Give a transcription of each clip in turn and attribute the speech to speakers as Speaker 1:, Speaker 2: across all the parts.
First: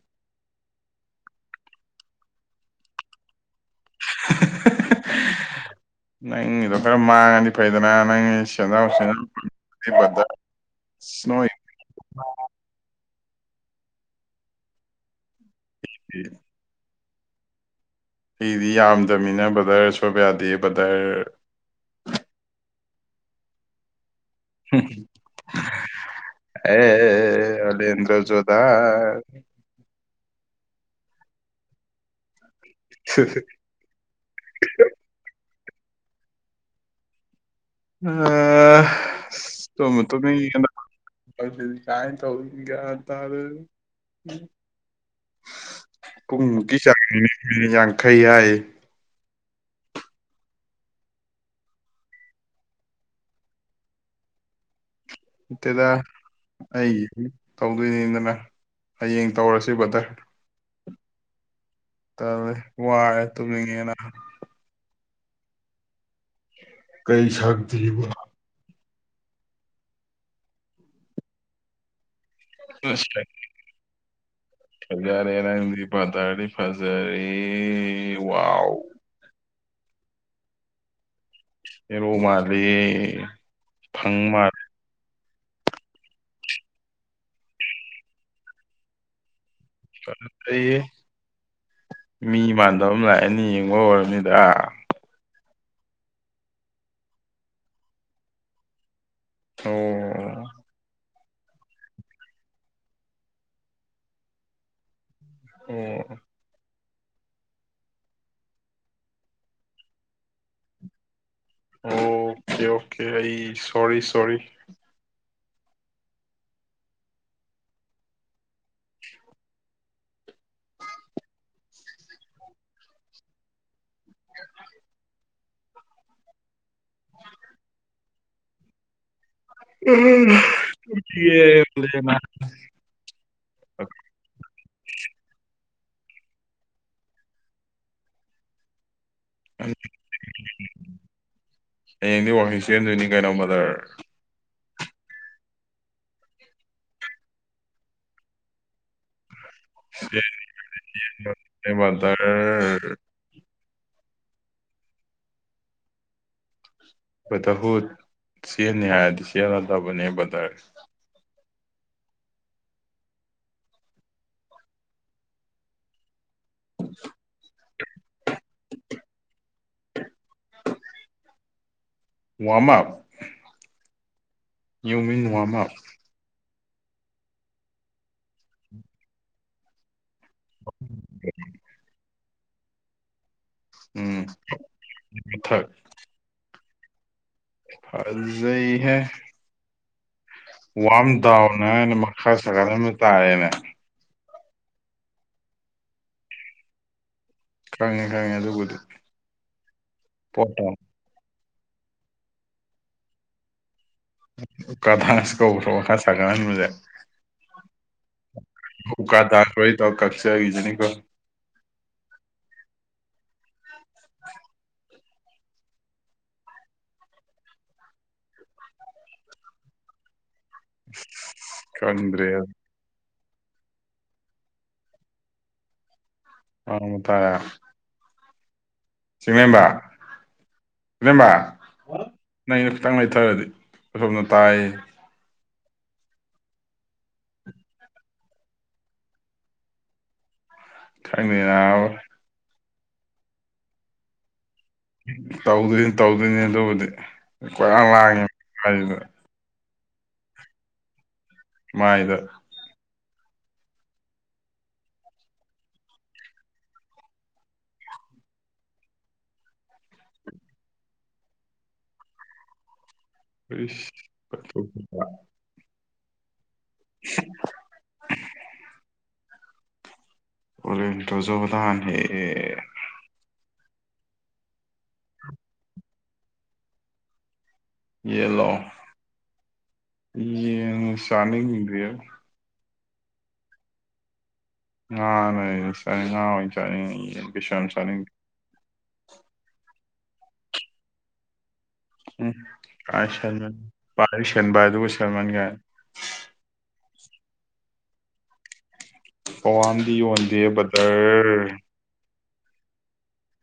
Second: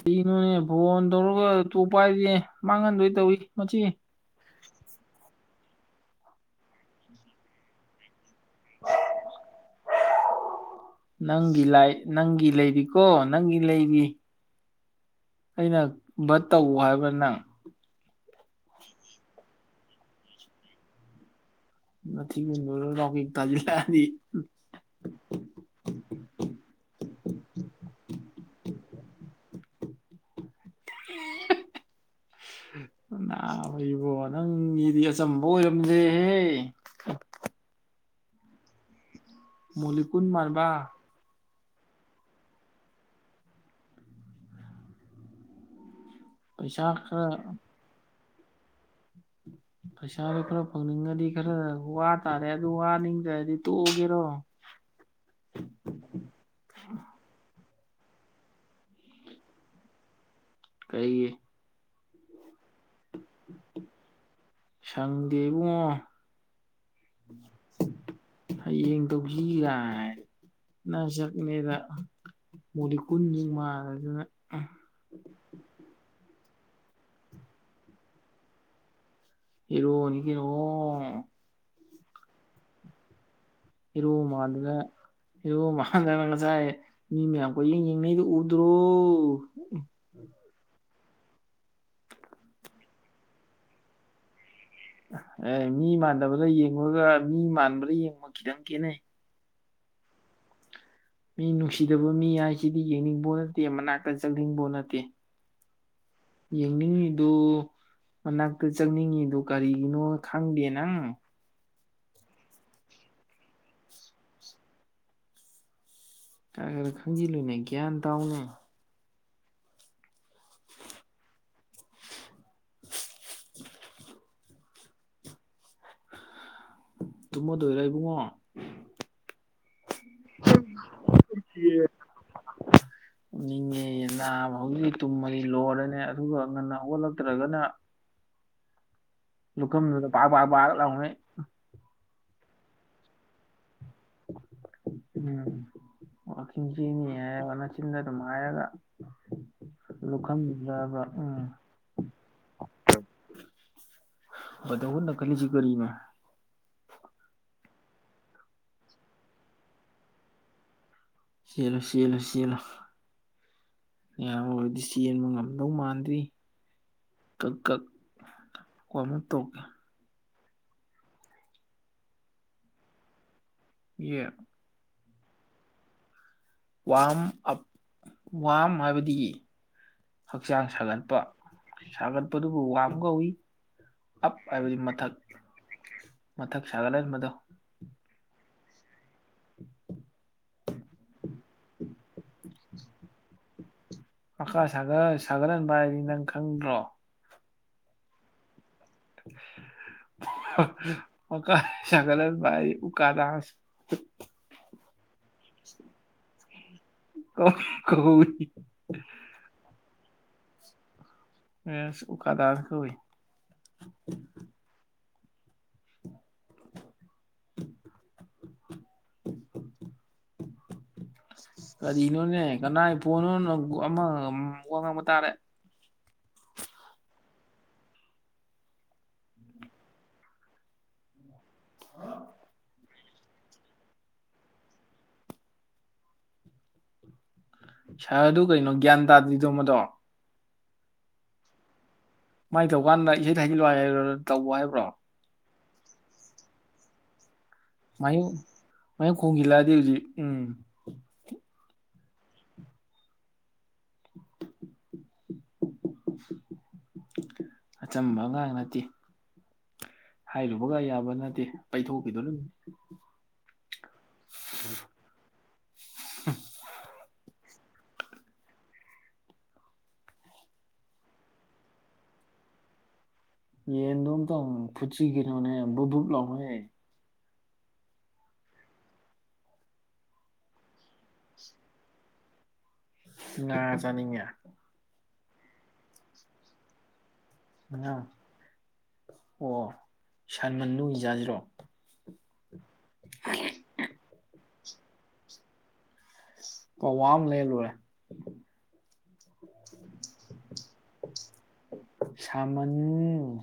Speaker 1: ꯀꯩꯅꯣꯅꯦ ꯐꯣꯟ ꯇꯧꯔꯒ ꯇꯣꯞꯄ ꯍꯥꯏꯗꯤ ꯃꯥꯡꯍꯟꯗꯣꯏ ꯇꯧꯏꯤ ꯃꯆꯦ
Speaker 2: ꯅꯪꯒꯤꯗꯣ ꯈꯔ ꯃꯥꯡꯉꯗꯤ ꯐꯩꯗꯅ ꯅꯪꯒꯤ ꯆꯗꯥꯁ ꯁꯅꯣ
Speaker 1: ꯕꯤꯂꯥꯏ ꯅꯪꯒꯤ ꯂꯩꯔꯤꯀꯣ ꯅꯪꯒꯤ ꯂꯩꯔꯤ ꯑꯩꯅ ꯕꯠ ꯇꯧ ꯍꯥꯏꯕ꯭ꯔꯥ ꯅꯪ
Speaker 2: ꯑꯩꯗꯤ ꯌꯥꯝꯗꯕꯃꯤꯅ ꯕꯗꯔ ꯁꯣꯏꯕ ꯌꯥꯗꯦ ꯕꯗꯔ
Speaker 1: ꯃ ꯀꯔꯣ ꯂ ꯇꯥꯖꯤ ꯂꯗꯤ
Speaker 2: ꯑꯦ ꯑꯂꯤ ꯏꯟꯗ꯭ꯔꯖꯣꯗꯥ
Speaker 1: ꯅ ꯑꯩꯕꯣ ꯅꯪꯒꯤꯗꯤ ꯑꯆꯝꯕ ꯑꯣꯏꯔꯝꯗꯦꯍꯦ
Speaker 2: ꯑ ꯇꯣꯃ ꯇ
Speaker 1: ꯃꯣꯂꯤꯀꯨꯟ
Speaker 2: ꯌꯦ
Speaker 1: ꯃꯥꯟꯕ
Speaker 2: ꯀꯥꯏ ꯇꯧꯒꯦ ꯇꯥꯔꯦ ꯄꯨꯡꯃꯨꯛꯀꯤ
Speaker 1: ꯄꯩꯁꯥ ꯈꯔ
Speaker 2: ꯆꯥꯡꯅꯤ ꯌꯥꯡꯈꯩ ꯍꯥꯏꯌꯦ
Speaker 1: ꯄꯩꯁꯥꯗꯨꯣ ꯈꯔ ꯐꯪꯅꯤꯡꯉꯗꯤ ꯈꯔ ꯋꯥ ꯇꯥꯔꯦ ꯑꯗꯨ ꯋꯥꯅꯤꯡꯗ꯭ꯔꯗꯤ ꯇꯣꯛꯑꯒꯦꯔꯣ
Speaker 2: ꯏꯇꯦꯗ ꯑꯩꯒꯤ ꯇꯧꯗꯣꯏꯅꯤꯗꯅ ꯍꯌꯦꯡ ꯇꯧꯔꯁꯤ ꯕꯇꯔ
Speaker 1: ꯀꯩꯦ
Speaker 2: ꯇꯧꯦ ꯋꯥꯔꯦ ꯇꯨꯝꯅꯤꯡꯉꯦꯅꯍ
Speaker 1: ꯁꯪꯗꯦ ꯏꯕꯨꯡꯉꯣ
Speaker 2: ꯀꯩꯁꯒꯇ ꯂꯤꯕ
Speaker 1: ꯍꯌꯦꯡ ꯇꯧꯁꯤꯒꯥꯏ ꯅ ꯁꯛꯅꯦꯗ
Speaker 2: ꯑꯁ
Speaker 1: ꯃꯣꯂꯤꯀꯨꯟꯁꯤꯡ ꯃꯥꯔꯗꯨꯅ
Speaker 2: ꯐꯖꯔꯦ ꯅꯪꯗꯤ ꯐꯊꯗꯤ ꯐꯖꯔꯦ ꯋꯥꯎ
Speaker 1: ꯍꯔꯣ ꯅ ꯑꯣ
Speaker 2: ꯑꯦꯔ ꯃꯥꯗꯤ
Speaker 1: ꯏꯃꯗꯂ ꯍꯣ ꯃꯈꯥꯟꯗꯥꯅ ꯉꯁꯥꯏ ꯃꯤ ꯃꯌꯥꯝ ꯀ ꯌꯦ ꯌꯦꯡꯅꯩꯗꯨꯣ ꯎꯗ꯭ꯔꯣ
Speaker 2: ꯃꯤ ꯃꯥꯟꯗ ꯑꯃ ꯂꯥꯛꯑꯅꯤ ꯌꯦꯡꯉꯣ ꯑꯣꯏꯔꯅꯤꯗ
Speaker 1: ꯑꯦ ꯃꯤ ꯃꯥꯟꯗꯕꯗ ꯌꯦꯡꯉꯒ ꯃꯤ ꯃꯥꯟꯕꯗ ꯌꯦꯡꯕ ꯈꯤꯇꯪ ꯈꯦꯠꯅꯩ
Speaker 2: ꯊ
Speaker 1: ꯃꯤ ꯅꯨꯡꯁꯤꯗꯕ ꯃꯤ ꯍꯥꯏꯁꯤꯗꯤ ꯌꯦꯡꯅꯤꯡꯕ ꯅꯠꯇꯦ ꯃꯅꯥꯛꯇ ꯆꯠꯅꯤꯡꯕ ꯅꯠꯇꯦ
Speaker 2: ꯑꯣ
Speaker 1: ꯌꯦꯡꯅꯤꯡꯉꯤꯗꯨꯣ ꯃꯅꯥꯛꯇ ꯆꯪꯅꯤꯡꯉꯤꯗꯨ ꯀꯔꯤꯒꯤꯅꯣ ꯈꯪꯗꯦ ꯅꯪ
Speaker 2: ꯑꯣꯀꯦ ꯑꯣꯀꯦ ꯑꯩ ꯁꯣꯔꯤ ꯁꯣꯔꯤ
Speaker 1: ꯈꯔ ꯈꯔ ꯈꯪꯖꯤꯜꯂꯨꯅꯦ ꯒ꯭ꯌꯥꯟ ꯇꯧꯅꯦ ꯇꯨꯝꯃꯗꯣꯏꯔ ꯏꯕꯨꯡꯉꯣ
Speaker 2: ꯎꯝꯦ
Speaker 1: [unintelligible] ꯎ ꯅꯤꯡꯉꯦ ꯅꯥꯕ ꯍꯧꯖꯤꯛꯇꯤꯛ ꯇꯨꯝꯃꯗꯤ ꯂꯣꯏꯔꯅꯦ ꯑꯗꯨꯒ ꯉꯟꯅ ꯍꯧꯒꯠꯂꯛꯇ꯭ꯔꯒꯅ ꯂꯨꯔ ꯂꯅꯦ
Speaker 2: ꯍꯌꯦꯡꯗꯤ ꯋꯥꯀꯤꯡ ꯆꯦꯟꯗꯣꯏꯅꯤ ꯀꯩꯅꯣ ꯃꯗꯔ
Speaker 1: ꯎꯝ ꯋꯥꯖꯤꯅꯤ ꯍꯥꯏꯕ ꯅ ꯆꯤꯟꯗꯥ ꯇꯃꯑꯒ
Speaker 2: ꯆꯦꯜꯂꯦ
Speaker 1: ꯂꯨꯞꯈꯟꯕꯤꯗꯕ ꯎꯝ
Speaker 2: ꯕ꯭ꯔꯗꯔ
Speaker 1: ꯑꯊ ꯅ ꯈꯂꯤꯁꯤ ꯀꯔꯤ ꯃ
Speaker 2: ꯇꯔ ꯍꯨ ꯆꯦꯅꯤ ꯍꯥꯏꯔꯗꯤ ꯆꯦꯜꯟꯅꯗꯕꯅꯦ ꯕꯇꯔ
Speaker 1: ꯆꯦꯜꯂꯨ ꯆꯦꯜꯂꯨ ꯆꯦꯜꯂꯨ ꯑꯌꯥꯝ ꯑꯣꯏꯕꯗꯤ ꯆꯦꯟꯕ ꯉꯝꯗꯧ ꯃꯥꯟꯗ꯭ꯔꯤ
Speaker 2: ꯎ
Speaker 1: ꯇ ꯀꯛ ꯀꯣꯏꯅ ꯇꯧꯀꯦ
Speaker 2: [unintelligible] warm-up
Speaker 1: [unintelligible]
Speaker 2: ꯌꯨꯃꯤꯟ warm up
Speaker 1: warm up warm ꯍꯥꯏꯕꯗꯤ ꯍꯛꯆꯥꯡ ꯁꯥꯒꯠꯄ ꯁꯥꯒꯠꯄꯗꯨꯕꯨ ꯋꯥꯝ ꯀꯧꯋꯤ
Speaker 2: ꯎꯝ
Speaker 1: ꯑꯞ ꯍꯥꯏꯕꯗꯤ ꯃꯊꯛ ꯃꯊꯛ ꯁꯥꯒꯠ ꯍꯟꯕꯗꯣ
Speaker 2: ꯑꯖꯩ ꯍꯦ
Speaker 1: [inaudible]
Speaker 2: ꯋꯥꯔꯝ ꯗꯥꯎꯟ ꯍꯥꯏꯅ ꯃꯈꯥ ꯁꯥꯒꯠ ꯍꯟꯕ ꯇꯥꯔꯦꯅꯦ
Speaker 1: ꯃꯈꯥ ꯁꯥꯒꯠꯍꯟꯕ ꯍꯥꯏꯗꯤ ꯅꯪ ꯈꯪꯗ꯭ꯔꯣ
Speaker 2: ꯈꯪꯉꯦ ꯈꯪꯉꯦ ꯑꯗꯨꯕꯨꯗꯤ ꯄꯣꯠꯇꯣ
Speaker 1: [unintelligible] ꯃꯈꯥ [unintelligible] ꯁꯥꯒꯠꯍꯟꯕ ꯍꯥꯏꯗꯤ ꯎꯀꯥ [unintelligible]
Speaker 2: ꯑꯣꯀꯥ ꯗꯥꯅꯁ ꯀꯧꯕ꯭ꯔꯣ ꯃꯈꯥ ꯁꯥꯒꯠ ꯍꯟꯕꯁꯦ
Speaker 1: ꯀꯧ [unintelligible]
Speaker 2: ꯎꯀꯥ ꯗꯥꯥꯁ ꯋꯥꯔꯤ ꯇꯧꯔ ꯀꯛꯆꯖꯅꯤ ꯀꯣ
Speaker 1: [unintelligible] ꯎꯀꯥꯗꯥꯁ ꯀꯧꯋꯤ [inaudible]
Speaker 2: ꯈꯪꯗ꯭ꯔꯦ
Speaker 1: ꯀꯔꯤꯅꯣꯅꯦ ꯀꯅꯥ ꯐꯣꯟ [unintelligible] ꯑꯃ ꯋꯥꯉꯥꯡꯕ ꯇꯥꯔꯦ
Speaker 2: [unintelligible] ꯆꯤꯡꯂꯦꯝꯕ ꯆꯤꯡꯂꯦꯝꯕ ꯍꯥꯎ ꯅꯩ ꯈꯤꯇꯪ ꯂꯩꯊꯔꯗꯤ ꯑꯁꯣꯝꯗ ꯇꯥꯏꯌꯦ
Speaker 1: ꯁꯥꯔ ꯑꯗꯨ ꯀꯩꯅꯣ ꯒ꯭ꯌꯥꯟ ꯇꯥꯗ꯭ꯔꯤꯗꯣ ꯃꯗꯣ
Speaker 2: ꯈꯪꯗꯦ ꯅꯥꯕ
Speaker 1: ꯃꯥꯏ ꯇꯧꯀꯥꯟꯗ ꯏꯁꯩ [unintelligible] ꯇꯧ ꯍꯥꯏꯕ꯭ꯔꯣ
Speaker 2: ꯇꯧꯗꯣꯏꯅꯤ ꯇꯧꯗꯣꯏꯅꯦ ꯑꯗꯨꯕꯨꯗꯤ [unintelligible] ꯃꯥꯏꯗꯨꯗ
Speaker 1: [unintelligible] ꯈꯣꯡꯖꯤꯜꯂꯛꯑꯗꯤ ꯍꯧꯖꯤꯛ ꯎꯝ
Speaker 2: ꯃꯥꯏꯗ
Speaker 1: ꯑꯆꯝꯕ ꯑꯉꯥꯡ ꯅꯠꯇꯦ ꯍꯥꯏꯔꯨꯕꯒ ꯌꯥꯕ ꯅꯠꯇꯦ ꯄꯩꯊꯣꯛꯈꯤꯗꯣꯔꯤꯝ
Speaker 2: [unintelligible] ꯎ [unintelligible] [unintelligible]
Speaker 1: ꯌꯦꯟꯗꯣ ꯑꯝꯇꯪ ꯐꯨꯠꯁꯤ ꯀꯩꯅꯣꯅꯦ ꯕꯨꯛ ꯕꯨꯛ ꯂꯥꯎꯃꯩ
Speaker 2: ꯌꯦꯟꯂꯣ ꯌꯦꯟꯕꯨ ꯆꯥꯅꯤꯡꯗ꯭ꯔꯦꯗ
Speaker 1: ꯉꯥ ꯆꯅꯤꯡꯉꯦ
Speaker 2: ꯉꯥꯅ ꯍꯦꯟꯅ ꯆꯥꯅꯤꯡꯉꯦ ꯉꯥ ꯑꯣꯏ ꯆꯥꯅꯤꯡꯉꯦ ꯌꯦꯟ ꯀꯩꯁꯨ ꯌꯥꯝ
Speaker 1: ꯉꯥ
Speaker 2: ꯆꯥꯅꯤꯡꯗꯦ
Speaker 1: ꯑꯣ ꯁꯟ ꯉꯅꯨ ꯑꯣꯏꯅ ꯆꯥꯁꯤꯔꯣ
Speaker 2: [unintelligible]
Speaker 1: ꯄꯋꯥ ꯑꯃ ꯂꯩꯔ ꯂꯣꯏꯔꯦ
Speaker 2: ꯄꯧꯋꯥ ꯑꯃꯗꯤ ꯌꯣꯟꯗꯦ ꯕꯗꯔ
Speaker 1: ꯁꯥꯃꯟ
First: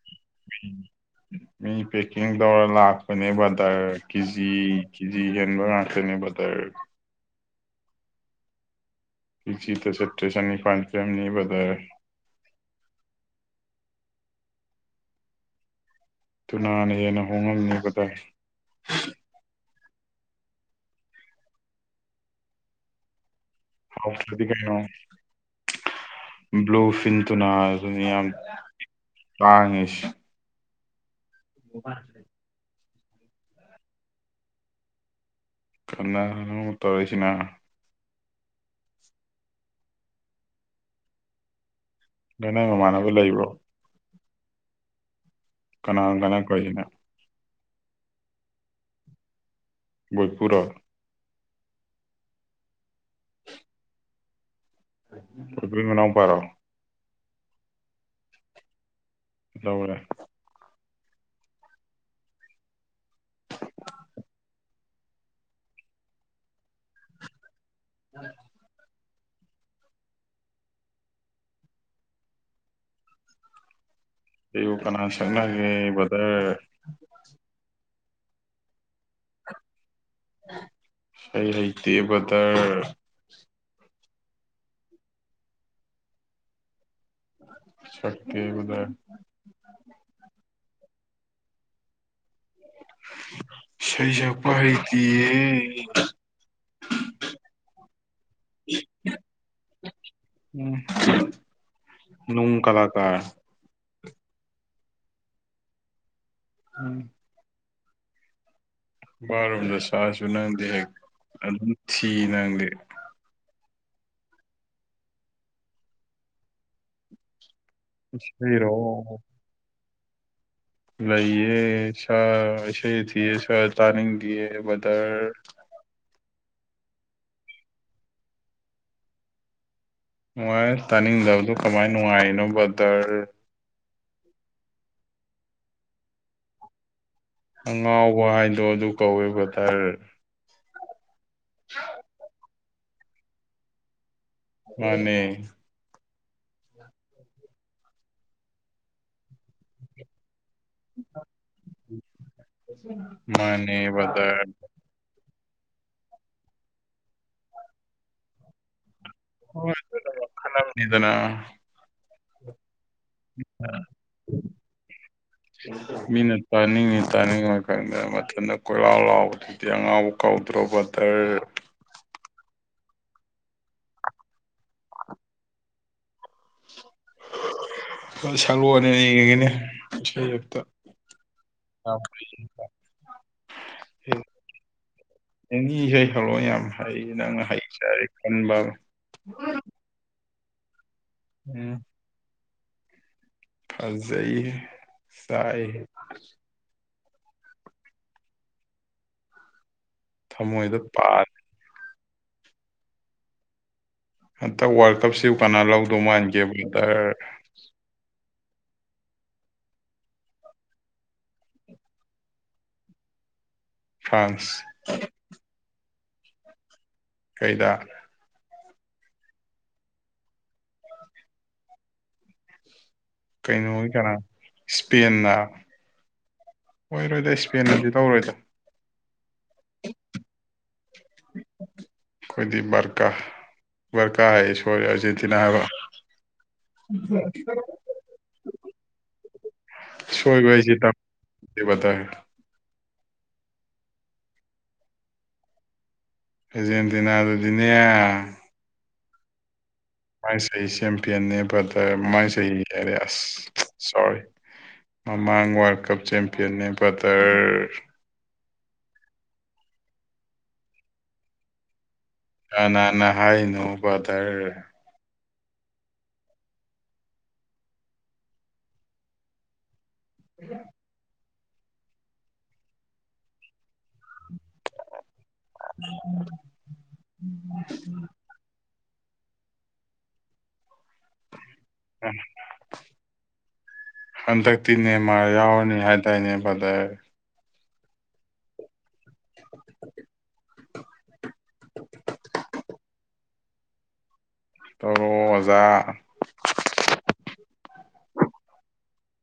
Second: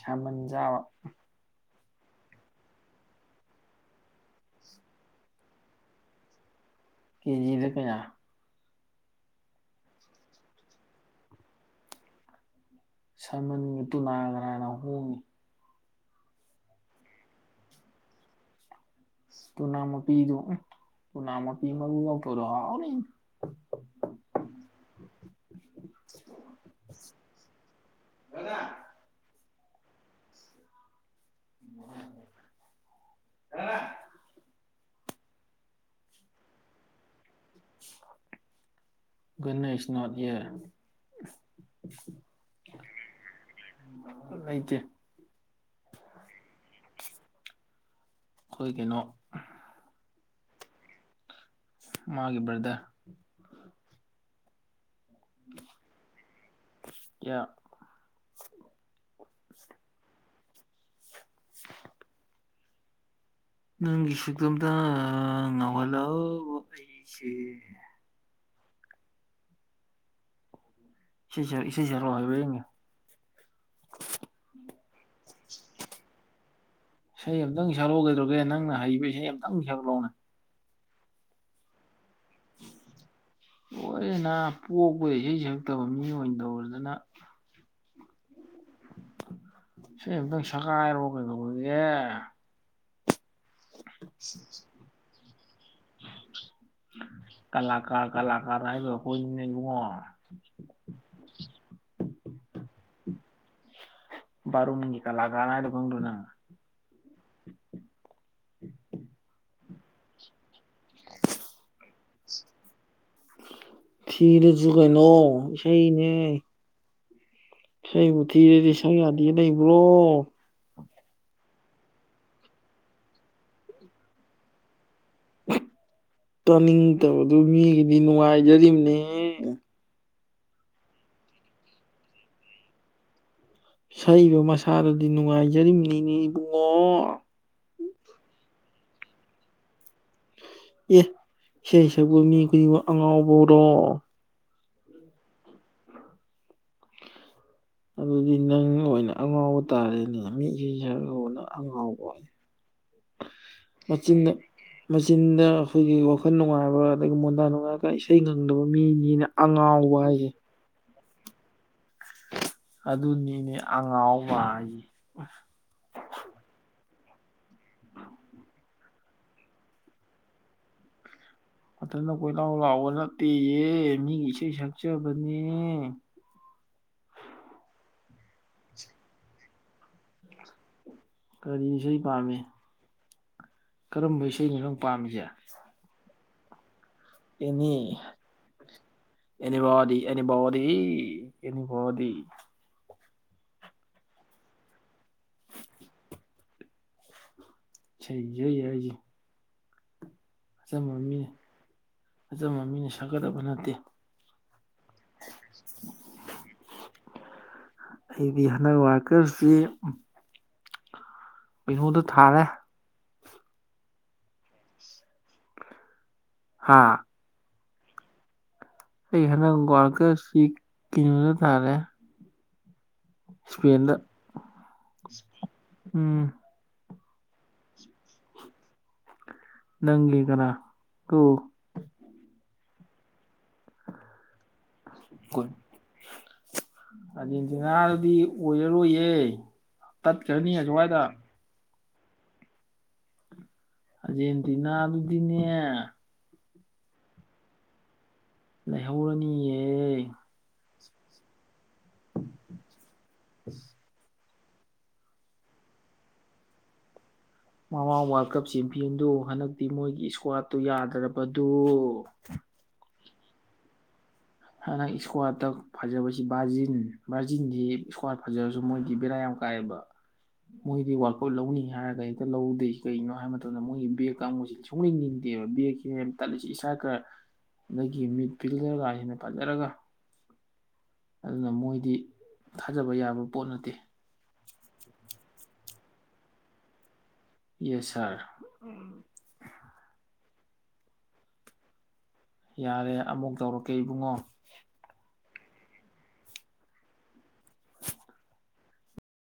Speaker 1: ꯁꯥꯃꯟ ꯆꯥꯕ
Speaker 2: ꯃꯤ ꯄꯦꯛꯀꯤꯡ ꯇꯧꯔ ꯂꯥꯛꯄꯅꯦ ꯕꯗꯔ ꯀꯤꯖꯤ ꯀꯤꯖꯤ ꯍꯦꯟꯕ ꯉꯥꯛꯇꯅꯦ ꯕꯗꯔ
Speaker 1: ꯀꯦꯖꯤꯗ ꯀꯌꯥ
Speaker 2: ꯀꯦꯖꯤꯗ ꯆꯠꯇ꯭ꯔꯦꯠ ꯆꯥꯅꯤꯄꯥꯥꯟ ꯄꯤꯔꯝꯅꯤ ꯕꯗꯔ
Speaker 1: ꯁꯥꯜꯃꯟꯒ ꯇꯨꯅꯥꯒ ꯀꯅꯥꯅ ꯍꯣꯡꯉꯤ
Speaker 2: ꯇꯨꯅꯥꯅ ꯍꯦꯟꯅ ꯍꯣꯡꯉꯝꯅꯤ ꯕꯗꯔ
Speaker 1: ꯑꯁ ꯇꯨꯅꯥ ꯃꯄꯤꯗꯨ ꯎꯝ ꯇꯨꯅꯥ ꯃꯄꯤ ꯃꯔꯨ ꯌꯥꯎꯗꯕꯗꯣ ꯍꯥꯎꯅꯤ
Speaker 2: ꯍꯥꯎꯇꯔꯥꯗꯤ ꯀꯩꯅꯣ ꯕ꯭ꯂꯨ ꯐꯤꯟ ꯇꯨꯅ ꯑꯗꯨꯅꯤ ꯌꯥꯝ ꯇꯥꯡꯉꯦꯁꯦ [unintelligible]
Speaker 1: [unintelligible]
Speaker 2: ꯀꯟꯅꯅꯣ ꯑꯃꯨꯛ ꯇꯧꯔꯛꯏꯁꯤꯅꯥ
Speaker 1: ꯒꯨꯗ ꯅ ꯏꯁ ꯅꯣꯠ ꯏꯌꯔ
Speaker 2: ꯅꯪ ꯅꯃꯟꯅꯕ ꯂꯩꯕꯔꯣ꯫
Speaker 1: ꯂꯩꯇꯦ
Speaker 2: [unintelligible]
Speaker 1: ꯈꯣꯏ ꯀꯩꯅꯣ
Speaker 2: ꯕꯣꯏꯄꯨꯔꯣ
Speaker 1: ꯃꯥꯒꯤ ꯕꯔꯗꯔ
Speaker 2: ꯕꯣꯏꯄꯨꯏ ꯃꯅꯥꯎꯄꯥꯔꯣ
Speaker 1: ꯌꯥ
Speaker 2: ꯂꯧꯔꯦ꯫
Speaker 1: [inaudible] ꯅꯪꯒꯤ ꯁꯨꯛꯇꯝꯇ ꯉꯥꯎꯍꯠꯂꯕ ꯑꯩꯁꯦ꯫
Speaker 2: [unintelligible]
Speaker 1: ꯏꯁꯩꯁꯥꯛ ꯏꯁꯩꯁꯥꯛꯂꯥꯛꯑꫭ ꯍꯩꯕꯔ ꯌꯦꯡꯒꯦ꯫
Speaker 2: [unintelligible] ꯀꯅꯥ ꯁꯥꯛꯅꯒꯦ ꯕꯗ‍꯭ꯔ
Speaker 1: ꯏꯁꯩ ꯑꯃꯝꯇꯪ ꯁꯥꯛꯂꯥꯛꯑꫭ ꯀꯩꯗꯧꯔꯒꯦ ꯅꯪꯅ ꯍꯩꯕ ꯏꯁꯩ ꯑꯃꯇꯪ ꯁꯥꯛꯂꯥꯛꯑꫭꯅ
Speaker 2: ꯏꯁꯩ ꯍꯩꯇꯦ ꯕꯗ꯭ꯔ
Speaker 1: ꯂꯣꯏꯅꯔ ꯅ ꯄꯣꯛꯄꯗ ꯏꯁꯩ ꯁꯛꯇꯕ ꯃꯤ ꯑꯣꯏꯅ ꯇꯧꯔꯗꯅ꯫
Speaker 2: ꯁꯥꯛꯀꯦ ꯕꯗ꯭ꯔ
Speaker 1: ꯏꯁꯩ ꯑꯝꯇꯪ ꯁꯥꯛꯀꯥꯏꯔꯛꯑꫭ ꯀꯩꯗꯧꯔꯒꯦ ꯫
Speaker 2: ꯏꯁꯩ ꯁꯥꯛꯄ ꯍꯩꯇꯤꯌꯦ꯫
Speaker 1: ꯀꯂꯀꯥꯔ ꯀꯂꯀꯥꯔ ꯍꯥꯏꯕ ꯍꯣꯏꯅꯤꯅꯦ ꯏꯕꯨꯡꯉꯣ꯫
Speaker 2: ꯎꯝ ꯅꯣꯡ ꯀꯂꯀꯥꯔ
Speaker 1: ꯕꯥꯠ-ꯔꯨꯝꯒꯤ ꯀꯂꯀꯥꯔ ꯍꯥꯏꯗꫭ ꯈꯪꯗꯔꯦ ꯅꯪ
Speaker 2: ꯈꯪꯏ꯫ ꯕꯥꯠ-ꯔꯨꯝꯗ ꯁꯥꯛꯑꯁꯨ ꯅꯪꯗꯤ ꯍꯦꯛ ꯑꯗꯨꯝ ꯊꯤ ꯅꯪꯗꯤ꯫
Speaker 1: ꯊꯤꯔꯖꯨ ꯀꯩꯅꯣ ꯏꯁꯩꯅꯦ꯫ ꯏꯁꯩꯕꯨ ꯊꯤꯔꯗꯤ
Speaker 2: ꯏꯁꯩꯔꯣ
Speaker 1: ꯁꯥꯛ ꯌꯥꯗꯦ ꯂꯩꯕ꯭ꯔꯣ ꯫
Speaker 2: ꯂꯩꯌꯦ ꯁꯥ ꯏꯁꯩ ꯊꯤꯌꯦ ꯁꯥꯛ ꯇꯥꯅꯤꯡꯗꯤꯑꯦ ꯕꯗ꯭ꯔ
Speaker 1: ꯇꯥꯅꯤꯡꯗꯕꯗꯨ ꯃꯤꯒꯤꯗꯤ ꯅꯨꯡꯉꯥꯏꯖꯔꯤꯝꯅꯦ ꯫
Speaker 2: ꯅꯨꯡꯉꯥꯏ ꯇꯥꯅꯤꯡꯗꯕꯗꯣ ꯀꯃꯥꯏꯅ ꯅꯨꯡꯉꯥꯏꯔꯤꯅꯣ ꯕꯗ꯭ꯔ
Speaker 1: ꯏꯁꯩꯗꫭ ꯃꯁꯥꯗꯥꯗꯤ ꯅꯨꯡꯉꯥꯏꯖꯔꯤꯝꯅꯤꯅꯦ ꯏꯕꯨꯡꯉꯣ꯫
Speaker 2: ꯑꯉꯥꯎꯕ ꯍꯥꯏꯗꯣ ꯑꯗꯨ ꯀꯧꯋꯦ ꯕꯗ꯭ꯔ
Speaker 1: ꯑꯦ ꯏꯁꯩ ꯁꯥꯛꯄ ꯃꯤ ꯈꯨꯗꯤꯡꯃꯛ ꯑꯉꯥꯎꯕꯔꫭ꯫
Speaker 2: ꯃꯥꯅꯦ꯫
Speaker 1: ꯑꯗꯨꯗꯤ ꯅꯪ ꯑꯣꯏꯅ ꯑꯉꯥꯎꯕ ꯇꯥꯔꯦꯅꯦ ꯃꯤ ꯏꯁꯩ ꯁꯥꯛꯑꯒꯕꯨ ꯑꯉꯥꯎꯕ
Speaker 2: ꯃꯥꯅꯦ ꯕꯗ꯭ꯔ
Speaker 1: ꯃꯆꯤꯟꯗ ꯃꯆꯤꯟꯗ ꯑꯩꯈꯣꯏꯒꯤ ꯋꯥꯈꯜ ꯅꯨꯡꯉꯥꯏꯕ ꯑꯗꯒꯤ ꯃꯣꯟꯗꯥ ꯅꯨꯡꯉꯥꯏꯔꯒ ꯏꯁꯩ ꯉꯪꯗꯕ ꯃꯤꯅꯤꯅ
Speaker 2: ꯍꫭꯏ
Speaker 1: ꯑꯉꯥꯎꯕ
Speaker 2: ꯑꯗꯨꯅ
Speaker 1: ꯍꯥꯏꯁꯦ
Speaker 2: ꯈꯥꯟꯅꯕꯅꯤꯗꯅ
Speaker 1: ꯑꯗꯨꯅꯤꯅꯦ ꯑꯉꯥꯎꯕ ꯍꯥꯏꯁꯦ ꯫
Speaker 2: ꯃꯤꯅ ꯇꯥꯅꯤꯡꯉꯤ ꯇꯥꯅꯤꯡꯉꫭꯏ ꯈꯪꯗꯅ ꯃꯊꯟꯗ ꯀꯣꯏꯂꯥꯎ ꯂꯥꯎꯕ ꯗꯤꯑꯉꯥꯎꯕ ꯀꯧꯗ꯭ꯔꯣ ꯕꯗ꯭ꯔ
Speaker 1: ꯃꯊꯟꯇ ꯀꯣꯏꯂꯥꯎ ꯂꯥꯎꯕ ꯅꯠꯇꯦꯌꯦ ꯃꯤꯒꯤ ꯏꯁꯩ ꯁꯥꯛꯆꯕꯅꯦ꯫
Speaker 2: [unintelligible] ꯁꯥꯛꯂꯛꯑꯦꯅꯦ ꯌꯦꯡꯉꯒꯦꯅꯦ ꯏꯁꯩ ꯑꯝꯇ꯫
Speaker 1: ꯀꯔꯤ
Speaker 2: ꯌꯥꯝ
Speaker 1: ꯏꯁꯩ ꯄꯥꯝꯃꯤ ꯫
Speaker 2: ꯍꯩ,
Speaker 1: ꯀꯔꯝꯕ ꯏꯁꯩꯩꯅꯣ ꯅꯪ ꯄꯥꯝꯃꯤꯁꯦ꯫
Speaker 2: [unintelligible] ꯏꯁꯩ ꯁꯥꯛꯂꯛꯑꯣ ꯌꯥꯝ ꯍꯩꯌꯦ ꯅꯪ
Speaker 1: ꯑꯦꯅꯤ
Speaker 2: ꯍꯩꯖꯔꯦ ꯈꯟꯕ ꯑꯃ
Speaker 1: ꯑꯦꯅꯤꯕꯣꯗꯤ ꯑꯦꯅꯤꯕꯣꯗꯤ
Speaker 2: ꯎꯝ
Speaker 1: ꯑꯦꯅꯤꯕꯣꯗꯤ ꯫
Speaker 2: ꯐꯖꯩꯍꯦ ꯆꯥꯛꯏꯍꯦ‌꯫
Speaker 1: ꯏꯁꯩ ꯏꯁꯩ ꯍꯥꯏꯖꯦ꯫
Speaker 2: ꯊꯃꯣꯏꯗ
Speaker 1: ꯑꯆꯝꯕ ꯃꯤ
Speaker 2: ꯄꯥꯜꯂꯦ
Speaker 1: ꯑꯆꯝꯕ ꯃꯤꯅ ꯁꯛꯀꯗꯕ ꯅꯠꯇꯦ
Speaker 2: ꯍꯟꯇꯛ ꯋꯥ꯭ꯔꯜ ꯀꯞꯁꯤ ꯀꯅꯥ ꯂꯧꯗꯧ ꯃꯥꯟꯒꯦ ꯕꯗ꯭ꯔ꯫
Speaker 1: ꯑꯩꯗꯤ ꯍꯟꯗꯛ ꯋꯥ꯭ꯔꯜ ꯀꯞꯁꯤ ꯀꯩꯅꫭꯗ ꯊꯥꯔꯦ꯫
Speaker 2: ꯐ꯭ꯔꯥꯟꯁ
Speaker 1: ꯍꯥꯥ
Speaker 2: ꯀꯩꯗ
Speaker 1: ꯑꯩ ꯍꯟꯗꯛ ꯋꯥ꯭ꯔꯜ ꯀꯞꯁꯤ ꯀꯩꯅꯣꯗ ꯇꯥꯔꯦ
Speaker 2: ꯀꯩꯅꯣ ꯀꯅꯥ ꯏꯁꯄꯦꯟꯅ
Speaker 1: ꯎꯝ
Speaker 2: ꯑꯣꯏꯔꯣꯏꯗ ꯏꯁꯄꯦꯟꯅꯗꯤ ꯂꯧꯔꯣꯏꯗ
Speaker 1: ꯅꯪꯒꯤ ꯀꯅꯥ ꯇꯨ
Speaker 2: ꯑꯈꯣꯏꯗꯤ ꯕꯥꯔꯀꯥ ꯕꯔꯀꯥꯑ‌ꯌ‌ꯦ ꯁꯣꯏꯔꯦ ꯑꯥꯔꯖꯦꯟꯇꯤꯅꯥ ꯍꯥꯏꯕ
Speaker 1: ꯑꯥꯔꯖꯦꯟꯇꯤꯅꯥꯅꯗꯤ ꯑꯣꯏꯔꯔꯣꯏꯌꯦ
Speaker 2: ꯁꯣꯏꯕ
Speaker 1: ꯇꯠꯈ꯭ꯔꯅꯤ
Speaker 2: ꯍꯥꯏꯁꯦ
Speaker 1: ꯑꯁ꯭ꯋꯥꯏꯗ
Speaker 2: ꯇꯝꯗꯦ [unintelligible]
Speaker 1: ꯑꯥꯔꯖꯦꯟꯇꯤꯅꯥꯗꯨꯗꯤꯅꯦ
Speaker 2: ꯑꯔꯖꯦꯟꯇꯤꯅꯥꯗꯨꯗꯤꯅꯦ
Speaker 1: ꯂꯩꯍꯧꯔꯅꯤꯌꯦ
Speaker 2: ꯃꯃꯥꯡ ꯆꯍꯤ ꯆꯦꯝꯄꯤꯌꯟꯅꯦ ꯕꯔꯗꯔ ꯃꯃꯥꯡ ꯆꯍꯤ ꯍꯥꯏꯔꯦ ꯑꯁ ꯁꯣꯔꯤ ꯃꯃꯥꯡ ꯋꯥꯜꯀꯞ ꯆꯦꯝꯄꯤꯌꯟꯅꯦ ꯕꯗꯔ
Speaker 1: ꯃꯃꯥꯡ ꯋꯥꯔꯜ ꯀꯞ ꯆꯦꯝꯄꯤꯌꯟꯗꯨ ꯍꯟꯗꯛꯇꯤ ꯃꯣꯏꯒꯤ ꯏꯁꯀ꯭ꯋꯥꯠꯇꯨ ꯌꯥꯗꯕꯗꯨ
Speaker 2: ꯀꯥꯅꯥꯅ ꯍꯥꯏꯅꯣ ꯕꯔꯗꯔ
Speaker 1: ꯅꯩꯅ [unintelligible] ꯏꯁꯀ꯭ꯋꯥꯠꯇ ꯐꯖꯕꯁꯤ ꯕꯥꯔꯖꯤꯟ ꯕꯥꯔꯖꯤꯟꯂꯤ ꯏꯁꯀ꯭ꯋꯥꯠ ꯐꯖꯔꯁꯨ ꯃꯣꯏꯗꯤ ꯕꯦꯔꯥ ꯌꯥꯝ ꯀꯥꯏꯑꯦꯕ ꯃꯣꯏꯗꯤ ꯋꯥꯔꯀꯞ ꯂꯧꯅꯤ ꯍꯥꯏꯔꯒ ꯍꯦꯛꯇ ꯂꯧꯗꯦ ꯀꯔꯤꯒꯤꯅꯣ ꯍꯥꯏꯕ ꯃꯇꯝꯗ ꯃꯣꯏꯒꯤ ꯕꯦꯚ [unintelligible] ꯇꯠꯂꯤꯁꯤ [unintelligible] ꯐꯖꯔꯒ ꯑꯗꯨꯅ ꯃꯣꯏꯗꯤ ꯊꯥꯖꯕ ꯌꯥꯕ ꯄꯣꯠ ꯅꯠꯇꯦ
Speaker 2: ꯍꯟꯗꯛꯇꯤ ꯅꯦꯃꯥꯔ ꯌꯥꯎꯔꯅꯤ ꯍꯥꯏꯗꯥꯏꯅꯦ ꯕꯗꯔ
Speaker 1: ꯌꯦꯁ ꯁꯥꯔ
Speaker 2: [unintelligible]
Speaker 1: ꯌꯥꯔꯦ ꯑꯃꯨꯛ ꯇꯧꯔꯛꯀꯦ ꯏꯕꯨꯡꯉꯣ
Speaker 2: ꯇꯧꯔꯛꯑꯣ ꯑꯣꯖꯥ